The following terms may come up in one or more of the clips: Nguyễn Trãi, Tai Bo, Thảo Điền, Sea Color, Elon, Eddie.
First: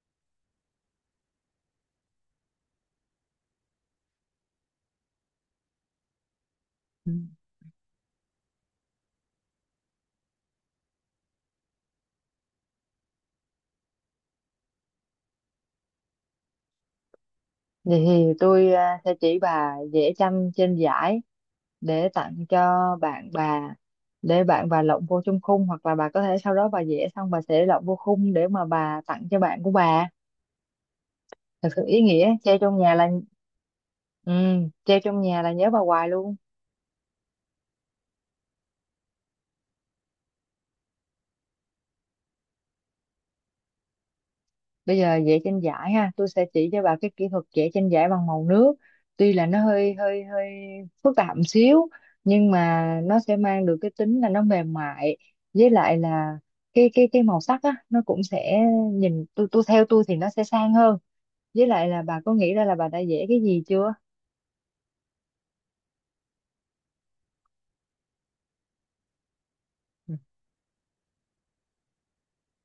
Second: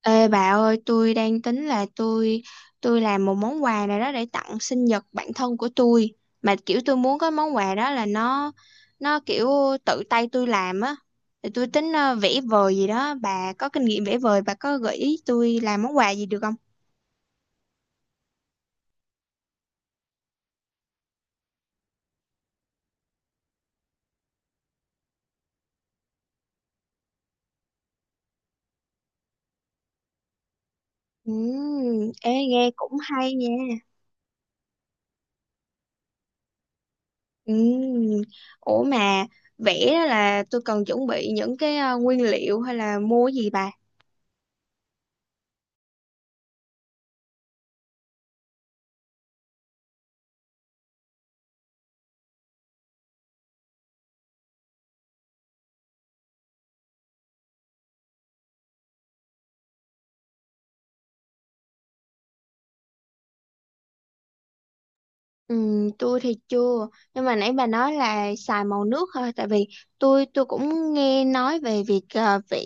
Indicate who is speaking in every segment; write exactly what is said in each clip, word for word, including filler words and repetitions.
Speaker 1: Ê bà ơi, tôi đang tính là tôi tôi làm một món quà nào đó để tặng sinh nhật bạn thân của tôi. Mà kiểu tôi
Speaker 2: Ừ.
Speaker 1: muốn cái món quà đó là nó nó kiểu tự tay tôi làm á. Thì tôi tính ờ, vẽ vời gì đó, bà có kinh nghiệm vẽ vời, bà có gợi ý tôi làm món quà gì được không?
Speaker 2: Vậy thì tôi à, sẽ chỉ bà vẽ tranh trên giải để tặng cho bạn bà, để bạn bà lộng vô trong khung, hoặc là bà có thể sau đó bà vẽ xong bà sẽ lộng vô khung để mà bà tặng cho bạn của bà. Thật sự ý
Speaker 1: Ừm, ê
Speaker 2: nghĩa, treo
Speaker 1: nghe
Speaker 2: trong
Speaker 1: cũng
Speaker 2: nhà là
Speaker 1: hay nha.
Speaker 2: ừ, treo trong nhà là nhớ bà hoài luôn.
Speaker 1: Ừm, ủa mà vẽ đó là tôi cần chuẩn bị những cái ờ, nguyên liệu hay là mua cái gì bà?
Speaker 2: Bây giờ vẽ tranh giải ha, tôi sẽ chỉ cho bà cái kỹ thuật vẽ tranh giải bằng màu nước. Tuy là nó hơi hơi hơi phức tạp một xíu, nhưng mà nó sẽ mang được cái tính là nó mềm mại, với lại là cái cái cái màu sắc á nó cũng sẽ nhìn, tôi tôi theo tôi thì nó sẽ sang hơn. Với lại là bà có nghĩ ra là bà đã vẽ cái gì chưa?
Speaker 1: Ừ, tôi thì chưa, nhưng mà nãy bà nói là xài màu nước thôi, tại vì tôi tôi cũng nghe nói về việc ờ, vẽ,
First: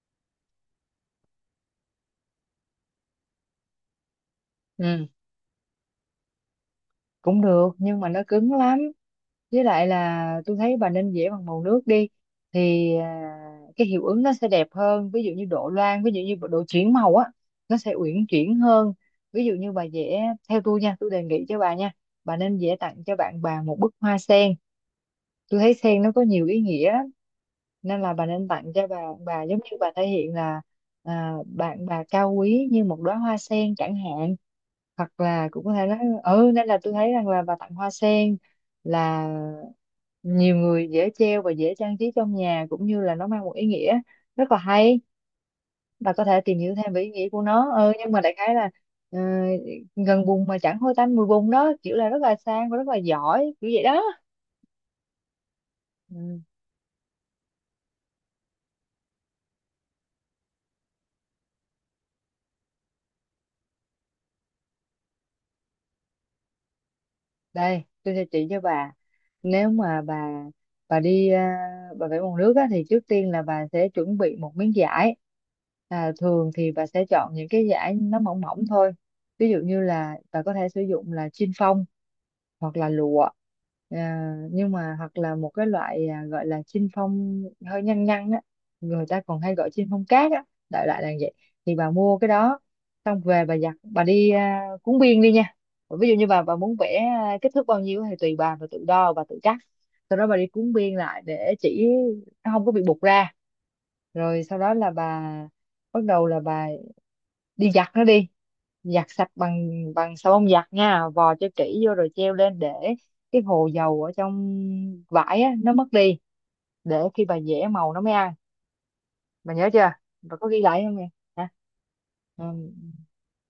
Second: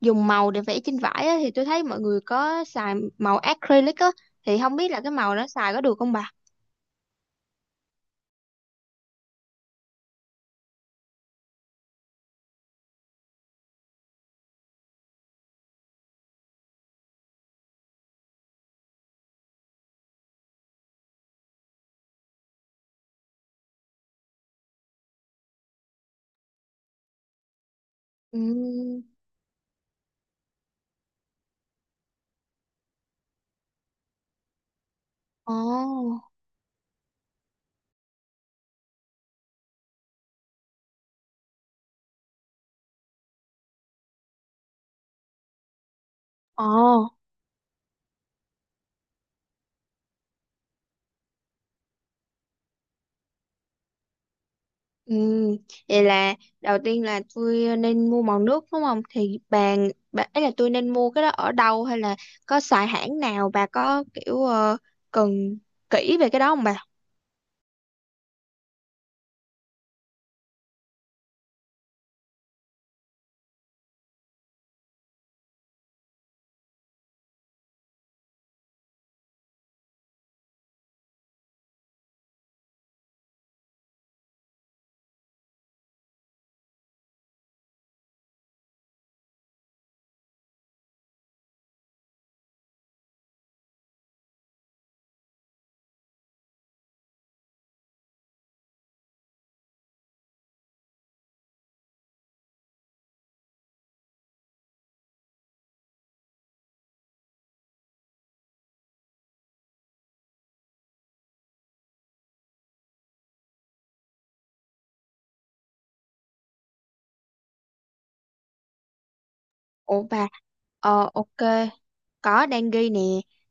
Speaker 1: dùng màu để vẽ trên vải á, thì tôi thấy mọi người có xài màu acrylic á, thì không biết là
Speaker 2: Ừ,
Speaker 1: cái màu đó xài có được không bà?
Speaker 2: cũng được nhưng mà nó cứng lắm, với lại là tôi thấy bà nên vẽ bằng màu nước đi. Thì à, cái hiệu ứng nó sẽ đẹp hơn, ví dụ như độ loang, ví dụ như độ chuyển màu á, nó sẽ uyển chuyển hơn. Ví dụ như bà vẽ theo tôi nha, tôi đề nghị cho bà nha, bà nên vẽ tặng cho bạn bà một bức hoa sen. Tôi thấy sen nó có nhiều ý nghĩa, nên là bà
Speaker 1: Ừ.
Speaker 2: nên tặng cho bà bà giống như bà thể hiện là à, bạn bà cao quý như một đóa hoa sen chẳng hạn. Hoặc là cũng có thể nói
Speaker 1: Ồ.
Speaker 2: ừ, nên là tôi thấy rằng là bà tặng hoa sen là nhiều người dễ treo và dễ trang trí trong nhà, cũng như là nó mang một ý nghĩa rất là hay. Bà có thể tìm hiểu thêm về
Speaker 1: Ồ.
Speaker 2: ý nghĩa của nó ừ, nhưng mà đại khái là ờ, gần bùn mà chẳng hôi tanh mùi bùn đó, kiểu là rất là sang và rất là giỏi kiểu vậy đó.
Speaker 1: Ừ. Vậy là
Speaker 2: Ừ,
Speaker 1: đầu tiên là tôi ờ, nên mua màu nước đúng không? Thì bà, bà ấy là tôi nên mua cái đó ở đâu, hay là có xài hãng nào bà có kiểu ờ, cần kỹ về cái đó không bà?
Speaker 2: đây tôi sẽ chỉ cho bà. Nếu mà bà bà đi à, bà vẽ bằng nước á, thì trước tiên là bà sẽ chuẩn bị một miếng vải. à, thường thì bà sẽ chọn những cái vải nó mỏng mỏng thôi. Ví dụ như là bà có thể sử dụng là chin phong hoặc là lụa, à, nhưng mà hoặc là một cái loại à, gọi là chinh phong hơi nhăn nhăn á, người ta còn hay gọi chinh phong cát á, đại loại là vậy. Thì bà mua cái đó, xong về bà giặt, bà đi à, cuốn biên đi nha. Ví dụ như bà bà muốn vẽ à, kích thước bao nhiêu thì tùy bà bà tự đo bà tự cắt, sau đó bà đi cuốn biên lại để chỉ nó không có bị bục ra. Rồi sau đó là bà bắt đầu là bà đi giặt nó đi, giặt sạch bằng bằng xà bông giặt nha, vò cho kỹ vô rồi treo lên để cái hồ dầu ở trong vải á nó mất đi, để khi bà giẻ màu nó mới ăn. Bà nhớ chưa?
Speaker 1: Ủa bà,
Speaker 2: Bà có ghi lại không nè?
Speaker 1: ờ ok,
Speaker 2: Hả? ừ,
Speaker 1: có đang ghi nè,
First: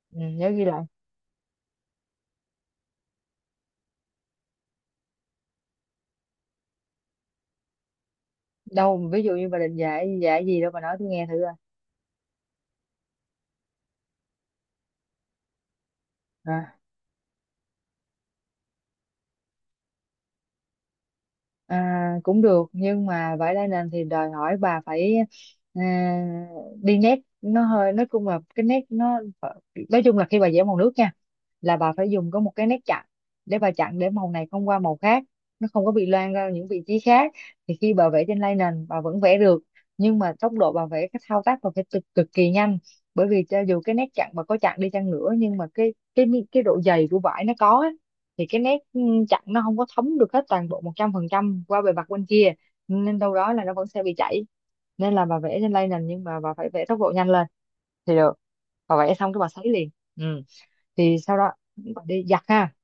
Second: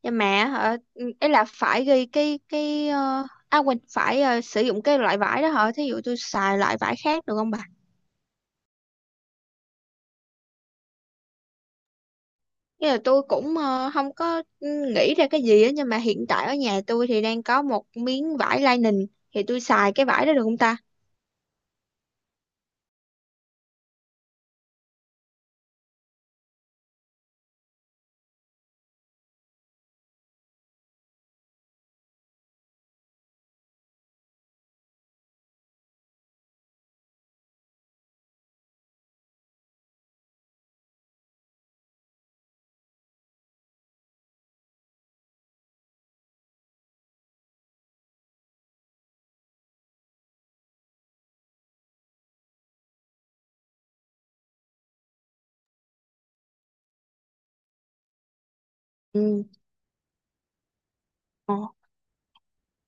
Speaker 1: nhưng
Speaker 2: ừ,
Speaker 1: mà
Speaker 2: nhớ ghi
Speaker 1: hả,
Speaker 2: lại.
Speaker 1: ừ, là phải ghi cái cái ờ, à quên, phải ờ, sử dụng cái loại vải đó hả? Thí dụ tôi xài loại vải khác được không bà?
Speaker 2: Đâu ví dụ như bà định dạy dạy gì đâu, bà nói tôi nghe thử coi.
Speaker 1: Như là tôi cũng ờ, không có ừ, nghĩ ra cái gì á, nhưng mà hiện tại ở
Speaker 2: Ờ.
Speaker 1: nhà tôi thì đang có một miếng vải lining, thì tôi xài cái vải đó được không ta?
Speaker 2: À, cũng được, nhưng mà vải đa nền thì đòi hỏi bà phải à, đi nét nó hơi, nói chung là cái nét nó, nói chung là khi bà vẽ màu nước nha là bà phải dùng có một cái nét chặn, để bà chặn để màu này không qua màu khác, nó không có bị loang ra những vị trí khác. Thì khi bà vẽ trên lay nền bà vẫn vẽ được, nhưng mà tốc độ bà vẽ, cái thao tác bà phải cực, cực kỳ nhanh. Bởi vì cho dù cái nét chặn bà có chặn đi chăng nữa, nhưng mà cái cái cái độ dày của vải nó có á, thì cái nét ừ, chặn nó không có thấm được hết toàn bộ một trăm phần trăm qua bề mặt bên kia, nên đâu đó là nó vẫn sẽ bị chảy. Nên là bà vẽ trên lay nền nhưng mà bà phải vẽ tốc độ nhanh lên thì được. Bà vẽ xong cái
Speaker 1: Ừ,
Speaker 2: bà sấy liền. Ừ, thì sau đó
Speaker 1: ồ,
Speaker 2: bà đi giặt ha,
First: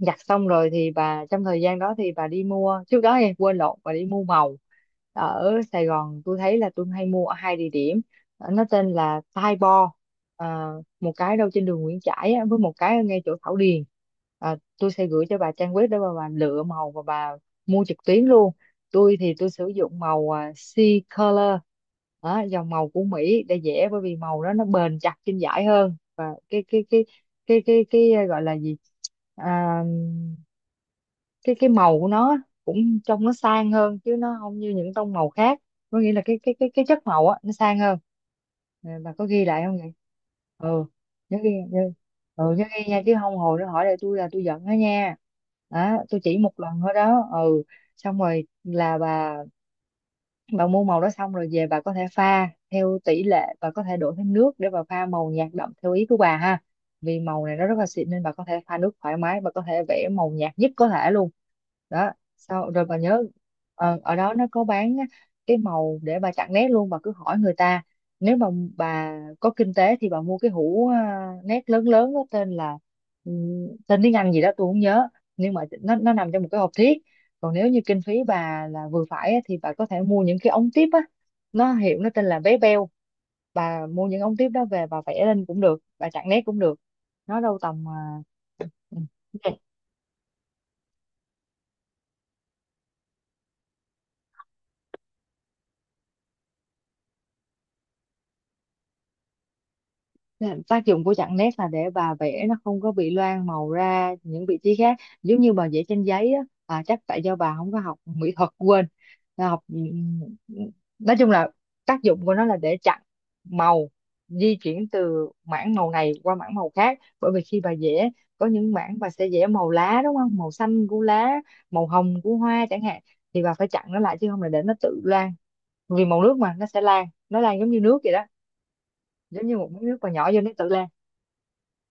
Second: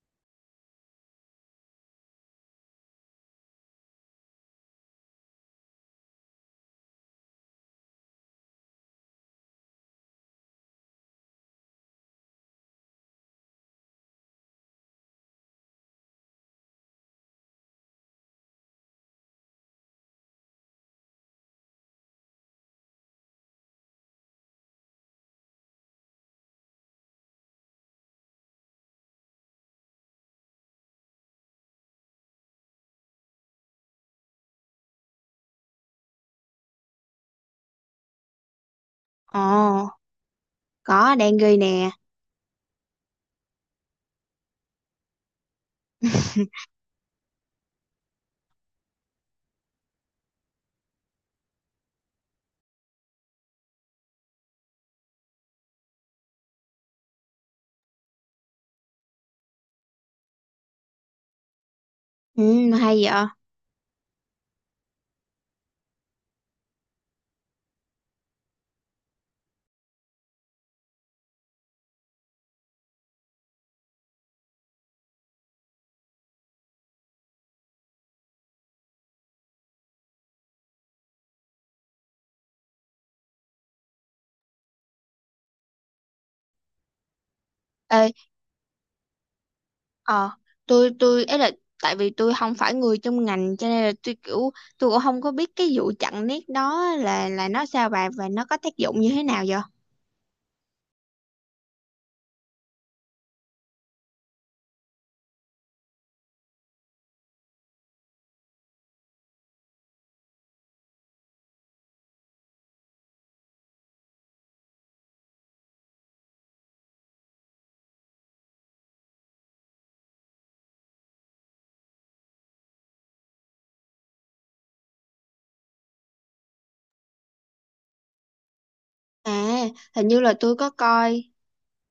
Speaker 2: giặt xong rồi thì bà, trong thời gian đó thì bà đi mua, trước đó em quên lộn, bà đi mua màu. Ở Sài Gòn tôi thấy là tôi hay mua ở hai địa điểm. Ờ, nó tên là Tai Bo, à, một cái đâu trên đường Nguyễn Trãi á, với một cái ở ngay chỗ Thảo Điền. à, tôi sẽ gửi cho bà trang web để bà, bà lựa màu và bà mua trực tuyến luôn. Tôi thì tôi sử dụng màu à, Sea Color đó, dòng màu của Mỹ, để dễ bởi vì màu đó nó bền chặt trên vải hơn, và cái cái cái cái cái, cái gọi là gì, à, cái cái màu của nó cũng trông nó sang hơn chứ nó không như những tông màu khác. Có nghĩa là cái cái cái cái chất màu á nó sang hơn. Ờ, bà có ghi lại không vậy?
Speaker 1: ồ,
Speaker 2: Ừ,
Speaker 1: có đang
Speaker 2: nhớ ghi
Speaker 1: ghi
Speaker 2: nhớ,
Speaker 1: nè.
Speaker 2: ừ, nhớ ghi nha chứ không hồi nó hỏi lại tôi là tôi giận đó nha. Đó, tôi chỉ một lần thôi đó. Ừ, xong rồi là bà bà mua màu đó xong rồi về bà có thể pha theo tỷ lệ, bà có thể đổ thêm nước để bà pha màu nhạt đậm theo ý của bà ha. Vì màu này nó rất là xịn nên bà có thể pha nước thoải mái, bà có thể vẽ màu nhạt nhất có thể luôn. Đó, sau
Speaker 1: Ừ,
Speaker 2: rồi bà
Speaker 1: hay
Speaker 2: nhớ
Speaker 1: vậy.
Speaker 2: ờ, ở đó nó có bán á cái màu để bà chặn nét luôn, bà cứ hỏi người ta. Nếu mà bà có kinh tế thì bà mua cái hũ à, nét lớn lớn đó, tên là ừm, tên tiếng Anh gì đó tôi không nhớ, nhưng mà nó nó nằm trong một cái hộp thiếc. Còn nếu như kinh phí bà là vừa phải á, thì bà có thể mua những cái ống tiếp á, nó hiệu nó tên là vé beo. Bà mua những ống tiếp đó về bà vẽ lên cũng được, bà chặn nét cũng được. Nó đâu tầm à,
Speaker 1: Ê,
Speaker 2: ừ, ok.
Speaker 1: ờ, tôi tôi ấy là tại vì tôi không phải người trong ngành, cho nên là tôi kiểu tôi cũng không có biết cái vụ chặn nét đó là là nó sao bà, và nó có tác dụng như thế nào vậy?
Speaker 2: Dạ, tác dụng của chặn nét là để bà vẽ nó không có bị loang màu ra những vị trí khác, giống như bà vẽ trên giấy á. À, chắc tại do bà không có học mỹ thuật quên. Là học ừ, nói chung là tác dụng của nó là để chặn màu di chuyển từ mảng màu này qua mảng màu khác. Bởi vì khi bà vẽ có những mảng bà sẽ vẽ màu lá, đúng không, màu xanh của lá, màu hồng của hoa chẳng hạn, thì bà phải chặn nó lại chứ không là để nó tự loang. Vì màu nước mà, nó sẽ lan, nó lan giống như nước vậy đó, giống như
Speaker 1: À,
Speaker 2: một miếng nước
Speaker 1: hình
Speaker 2: mà
Speaker 1: như
Speaker 2: nhỏ
Speaker 1: là
Speaker 2: vô nó
Speaker 1: tôi
Speaker 2: tự
Speaker 1: có
Speaker 2: lan.
Speaker 1: coi,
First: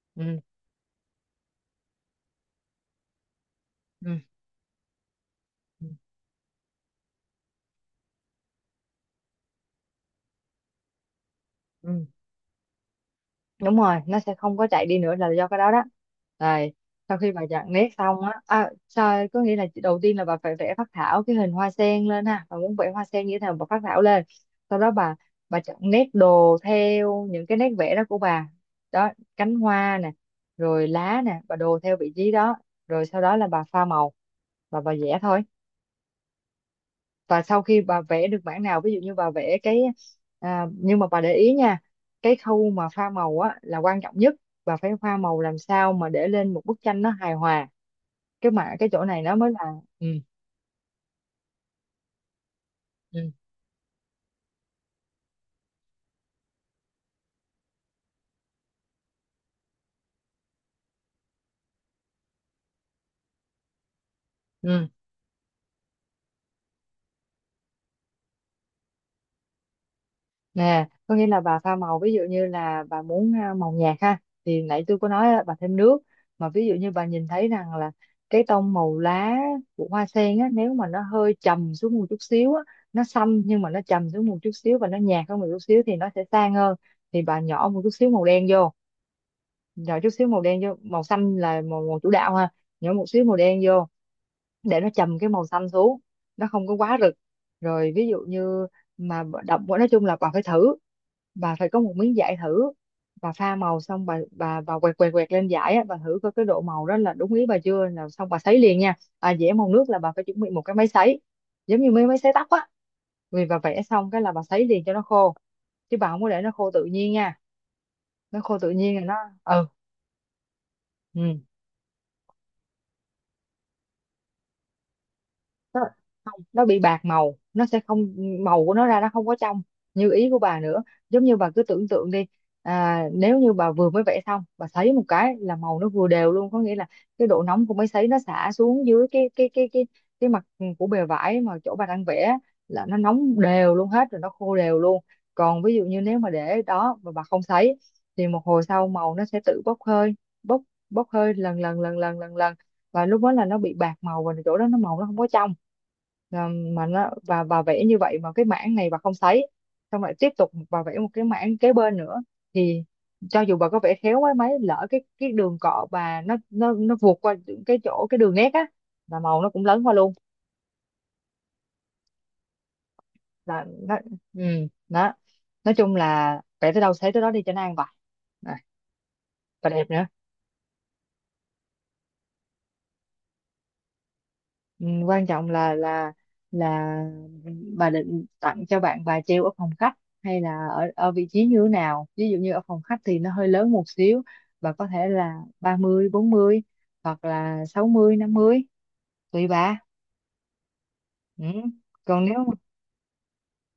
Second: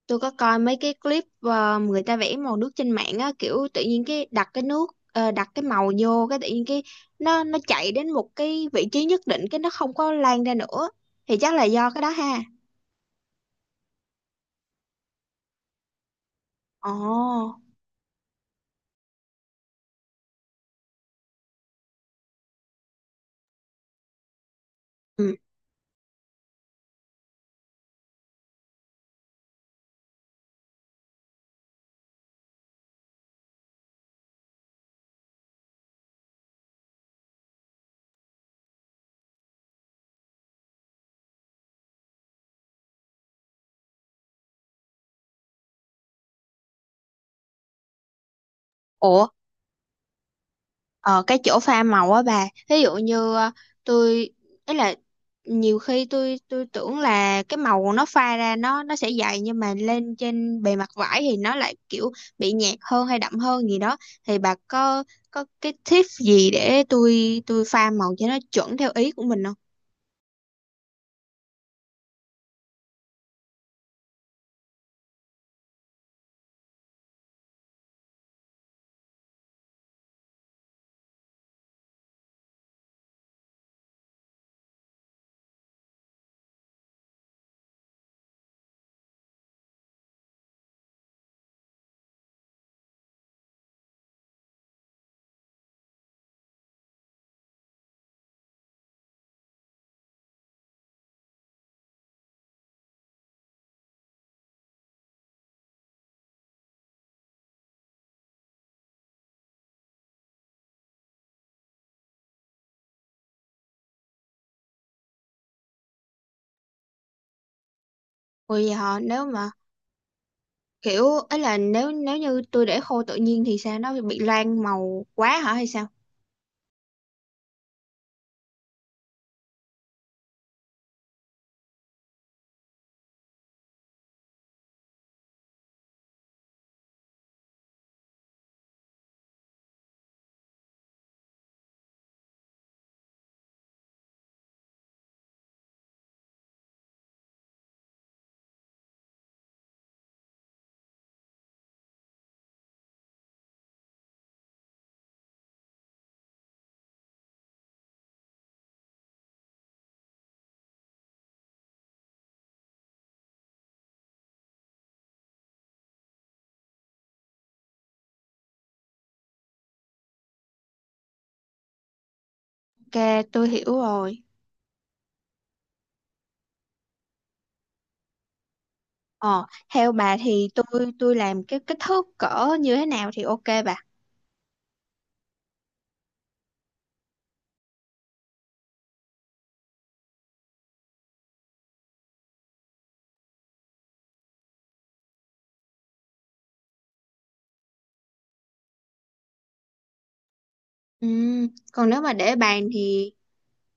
Speaker 1: tôi có
Speaker 2: ừ,
Speaker 1: coi mấy cái clip ờ, người ta vẽ màu nước trên mạng á, kiểu tự nhiên
Speaker 2: ừ,
Speaker 1: cái đặt cái nước, ờ, đặt cái
Speaker 2: ừ,
Speaker 1: màu vô, cái tự nhiên cái nó nó chạy đến một cái vị trí nhất định, cái nó không có lan ra nữa, thì chắc là do cái
Speaker 2: ừ,
Speaker 1: đó ha.
Speaker 2: đúng rồi, nó sẽ không có chạy đi nữa là do cái đó đó. Rồi
Speaker 1: Ồ.
Speaker 2: sau khi bà chặn nét xong á, à, sao có nghĩa là đầu tiên là bà phải vẽ phác thảo cái hình hoa sen lên ha, bà muốn vẽ hoa sen như thế nào bà phác thảo lên, sau đó bà
Speaker 1: Ừ.
Speaker 2: bà chọn nét đồ theo những cái nét vẽ đó của bà. Đó, cánh hoa nè, rồi lá nè, bà đồ theo vị trí đó. Rồi sau đó là bà pha màu và bà vẽ thôi. Và sau khi bà vẽ được bản nào, ví dụ như bà vẽ cái, à, nhưng mà bà để ý nha, cái khâu mà pha màu á là quan trọng nhất. Bà phải pha màu làm sao mà để lên một bức tranh nó hài hòa, cái mà cái chỗ này
Speaker 1: Ủa
Speaker 2: nó mới là ừ
Speaker 1: ờ, cái chỗ pha màu á bà, ví dụ
Speaker 2: ừ
Speaker 1: như ờ, tôi ấy là nhiều khi tôi tôi tưởng là cái màu nó pha ra nó nó sẽ dày, nhưng mà lên trên bề mặt vải thì nó lại kiểu bị nhạt hơn hay đậm hơn gì đó, thì bà
Speaker 2: ừ
Speaker 1: có có cái tip gì để tôi tôi pha màu cho nó chuẩn theo ý của mình không?
Speaker 2: nè có nghĩa là bà pha màu ví dụ như là bà muốn à, màu nhạt ha, thì nãy tôi có nói á, bà thêm nước. Mà ví dụ như bà nhìn thấy rằng là cái tông màu lá của hoa sen á, nếu mà nó hơi trầm xuống một chút xíu á, nó xanh nhưng mà nó trầm xuống một chút xíu và nó nhạt hơn một chút xíu thì nó sẽ sang hơn, thì bà nhỏ một chút xíu màu đen vô. Nhỏ chút xíu màu đen vô, màu xanh là màu, màu chủ đạo ha, nhỏ một xíu màu đen vô để nó trầm cái màu xanh xuống, nó không có quá rực. Rồi ví dụ như mà bà đậm quá, nói chung là bà phải thử, bà phải có một miếng vải thử. Bà pha màu xong bà bà bà quẹt quẹt quẹt lên vải á, Bà thử coi cái độ màu đó là đúng ý bà chưa, là xong bà sấy liền nha. À, vẽ màu nước là bà phải chuẩn bị một cái máy sấy, giống như mấy máy sấy tóc á. Vì bà vẽ xong cái là bà sấy liền cho nó khô, chứ bà không có để nó khô tự nhiên nha. Nó khô
Speaker 1: Bởi
Speaker 2: tự
Speaker 1: vì
Speaker 2: nhiên
Speaker 1: họ,
Speaker 2: là nó...
Speaker 1: nếu mà
Speaker 2: Ừ.
Speaker 1: kiểu ấy
Speaker 2: Ừ.
Speaker 1: là nếu nếu như tôi để khô tự nhiên thì sao, nó bị loang màu quá hả hay
Speaker 2: Nó
Speaker 1: sao?
Speaker 2: không, nó bị bạc màu, nó sẽ không màu của nó ra, nó không có trong như ý của bà nữa. Giống như bà cứ tưởng tượng đi. À, nếu như bà vừa mới vẽ xong bà sấy một cái là màu nó vừa đều luôn, có nghĩa là cái độ nóng của máy sấy nó xả xuống dưới cái cái cái cái cái mặt của bề vải mà chỗ bà đang vẽ là nó nóng đều luôn hết rồi nó khô đều luôn. Còn ví dụ như nếu mà để đó mà bà không sấy thì một hồi sau màu nó sẽ tự bốc hơi, bốc bốc hơi lần lần lần lần lần lần, và lúc đó là nó bị bạc màu và chỗ đó nó màu nó không có trong, là mà nó và bà vẽ như vậy mà cái mảng này bà không thấy, xong lại tiếp tục bà vẽ một cái mảng kế bên nữa. Thì cho dù bà có vẽ khéo quá mấy lỡ cái cái đường cọ bà nó nó nó vượt qua cái chỗ cái đường nét á, là màu nó cũng lấn qua luôn.
Speaker 1: Ok, tôi hiểu
Speaker 2: Là nó...
Speaker 1: rồi.
Speaker 2: Ừ, đó. Nói chung là vẽ tới đâu thấy tới đó đi cho nó an bài. À,
Speaker 1: Ờ,
Speaker 2: và đẹp
Speaker 1: theo
Speaker 2: nữa.
Speaker 1: bà thì tôi tôi làm cái kích thước cỡ như thế nào thì ok bà.
Speaker 2: Ừ, quan trọng là là là bà định tặng cho bạn bà treo ở phòng khách hay là ở ở vị trí như thế nào, ví dụ như ở phòng khách thì nó hơi lớn một xíu, bà có thể là ba mươi bốn mươi, hoặc là sáu mươi năm mươi, tùy bà.
Speaker 1: Ừ,
Speaker 2: Ừ.
Speaker 1: còn nếu mà
Speaker 2: Còn
Speaker 1: để
Speaker 2: nếu mà
Speaker 1: bàn thì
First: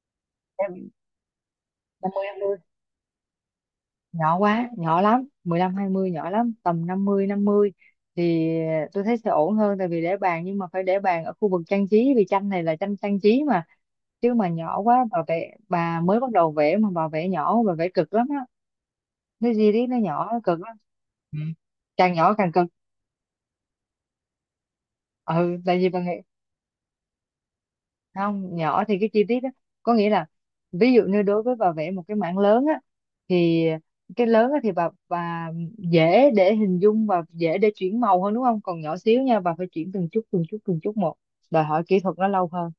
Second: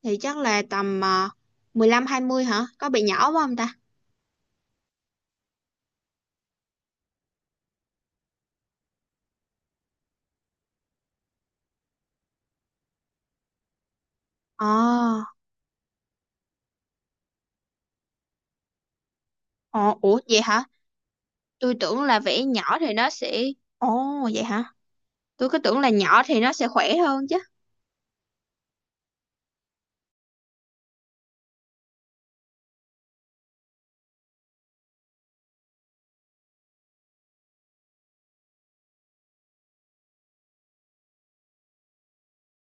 Speaker 1: thì chắc là
Speaker 2: em
Speaker 1: tầm uh, mười lăm
Speaker 2: năm mươi năm
Speaker 1: hai mươi
Speaker 2: mươi
Speaker 1: hả? Có bị nhỏ quá không ta?
Speaker 2: Nhỏ quá, nhỏ lắm mười lăm hai mươi nhỏ lắm, tầm năm mươi năm mươi thì tôi thấy sẽ ổn hơn, tại vì để bàn nhưng mà phải để bàn ở khu vực trang trí vì tranh này là tranh trang trí. Chứ mà
Speaker 1: Ờ,
Speaker 2: nhỏ quá, bà vẽ bà mới bắt đầu vẽ mà bà vẽ nhỏ bà vẽ cực lắm á, cái gì đấy
Speaker 1: ờ,
Speaker 2: nó
Speaker 1: ủa
Speaker 2: nhỏ nó
Speaker 1: vậy
Speaker 2: cực
Speaker 1: hả?
Speaker 2: lắm. Ừ.
Speaker 1: Tôi tưởng
Speaker 2: Càng
Speaker 1: là
Speaker 2: nhỏ
Speaker 1: vẽ
Speaker 2: càng cực.
Speaker 1: nhỏ thì nó sẽ… Ồ vậy hả? Tôi
Speaker 2: Ừ,
Speaker 1: cứ
Speaker 2: tại
Speaker 1: tưởng
Speaker 2: vì
Speaker 1: là
Speaker 2: bà nghĩ
Speaker 1: nhỏ thì nó sẽ khỏe hơn chứ.
Speaker 2: không nhỏ thì cái chi tiết đó có nghĩa là, ví dụ như đối với bà vẽ một cái mảng lớn á, thì cái lớn á thì bà bà dễ để hình dung và dễ để chuyển màu hơn đúng không, còn nhỏ xíu nha bà phải chuyển từng chút từng chút từng chút một, đòi hỏi kỹ thuật nó lâu hơn,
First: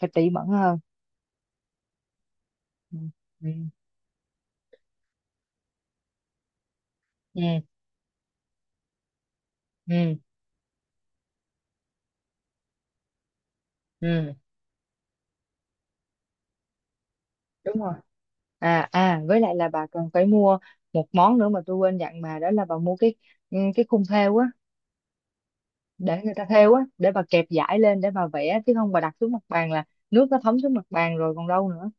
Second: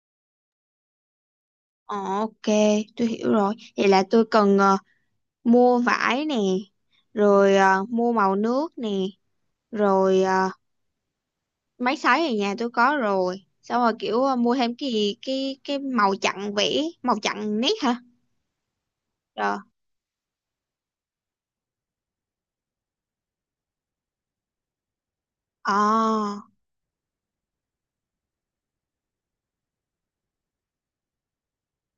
Speaker 2: phải tỉ mẩn hơn.
Speaker 1: Ờ, ok,
Speaker 2: Ừ.
Speaker 1: tôi hiểu
Speaker 2: Ừ.
Speaker 1: rồi. Vậy là tôi cần ờ, mua vải nè,
Speaker 2: Ừ,
Speaker 1: rồi ờ, mua màu nước nè,
Speaker 2: ừ.
Speaker 1: rồi máy sấy ở nhà tôi có rồi, xong rồi kiểu
Speaker 2: Ừ.
Speaker 1: ờ, mua thêm cái gì, cái cái màu chặn, vẽ màu chặn nét
Speaker 2: Đúng rồi.
Speaker 1: hả?
Speaker 2: À à với lại
Speaker 1: Rồi.
Speaker 2: là bà còn phải mua một món nữa mà tôi quên dặn bà, đó là bà mua cái... Ừ, cái khung thêu á, để người
Speaker 1: Ờ.
Speaker 2: ta thêu á, để bà kẹp dải lên để bà vẽ, chứ không bà đặt xuống mặt bàn là nước nó thấm xuống mặt bàn rồi còn đâu nữa.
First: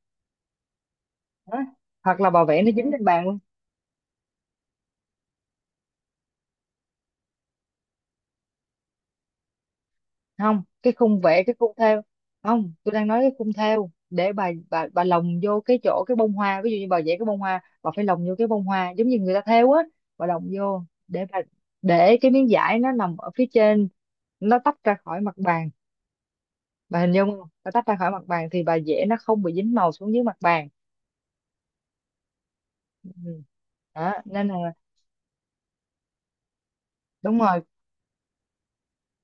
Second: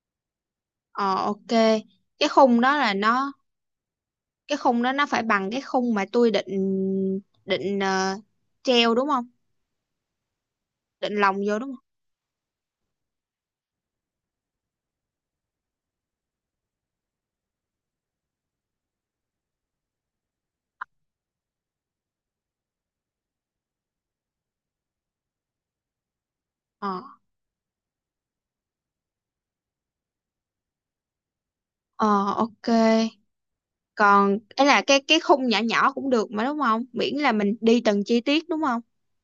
Speaker 1: Ờ, ok.
Speaker 2: Đó. Hoặc
Speaker 1: Cái
Speaker 2: là bà
Speaker 1: khung
Speaker 2: vẽ nó
Speaker 1: đó
Speaker 2: dính
Speaker 1: là
Speaker 2: lên bàn
Speaker 1: nó,
Speaker 2: luôn.
Speaker 1: cái khung đó nó phải bằng cái khung mà tôi định định ờ, treo đúng không,
Speaker 2: Không, cái
Speaker 1: định
Speaker 2: khung
Speaker 1: lồng
Speaker 2: vẽ, cái
Speaker 1: vô đúng
Speaker 2: khung
Speaker 1: không?
Speaker 2: thêu. Không, tôi đang nói cái khung thêu để bà bà bà lồng vô cái chỗ cái bông hoa, ví dụ như bà vẽ cái bông hoa bà phải lồng vô cái bông hoa giống như người ta thêu á, bà lồng vô để bà để cái miếng vải nó nằm ở phía trên, nó tách ra khỏi mặt bàn.
Speaker 1: Ờ.
Speaker 2: Bà hình dung không, bà tách ra khỏi mặt bàn thì bà vẽ nó không bị dính màu xuống dưới mặt bàn.
Speaker 1: Ờ, ok.
Speaker 2: Ừ. Ừ. Đó
Speaker 1: Còn
Speaker 2: nên
Speaker 1: ấy
Speaker 2: là...
Speaker 1: là cái cái khung nhỏ nhỏ cũng được mà đúng không, miễn là
Speaker 2: Đúng
Speaker 1: mình
Speaker 2: rồi.
Speaker 1: đi từng chi tiết đúng không?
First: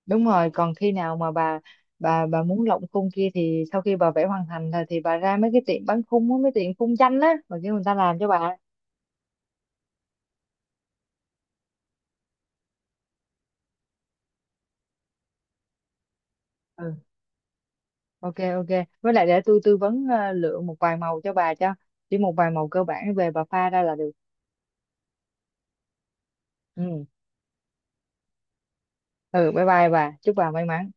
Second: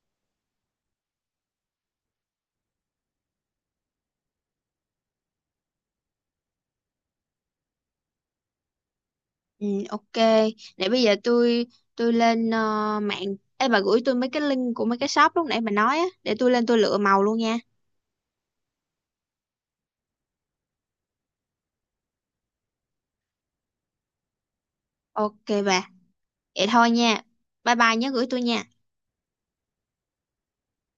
Speaker 2: Đúng rồi, còn khi nào mà bà bà bà muốn lộng khung kia thì sau khi bà vẽ hoàn thành rồi thì bà ra mấy cái tiệm bán khung á, mấy tiệm khung tranh á và kêu người ta làm cho bà.
Speaker 1: Ừ, ok. Để bây giờ tôi tôi lên ờ, mạng. Ê bà gửi tôi mấy cái link của mấy cái shop lúc nãy bà nói á, để tôi lên tôi
Speaker 2: Ừ.
Speaker 1: lựa màu luôn nha.
Speaker 2: Ok ok. Với lại để tôi tư vấn ờ, lựa một vài màu cho bà, cho chỉ một vài màu cơ bản về bà pha ra là được.
Speaker 1: Ok bà. Vậy thôi
Speaker 2: Ừ.
Speaker 1: nha. Bye bye, nhớ gửi tôi nha.
Speaker 2: Ừ, bye bye bà, chúc bà may mắn.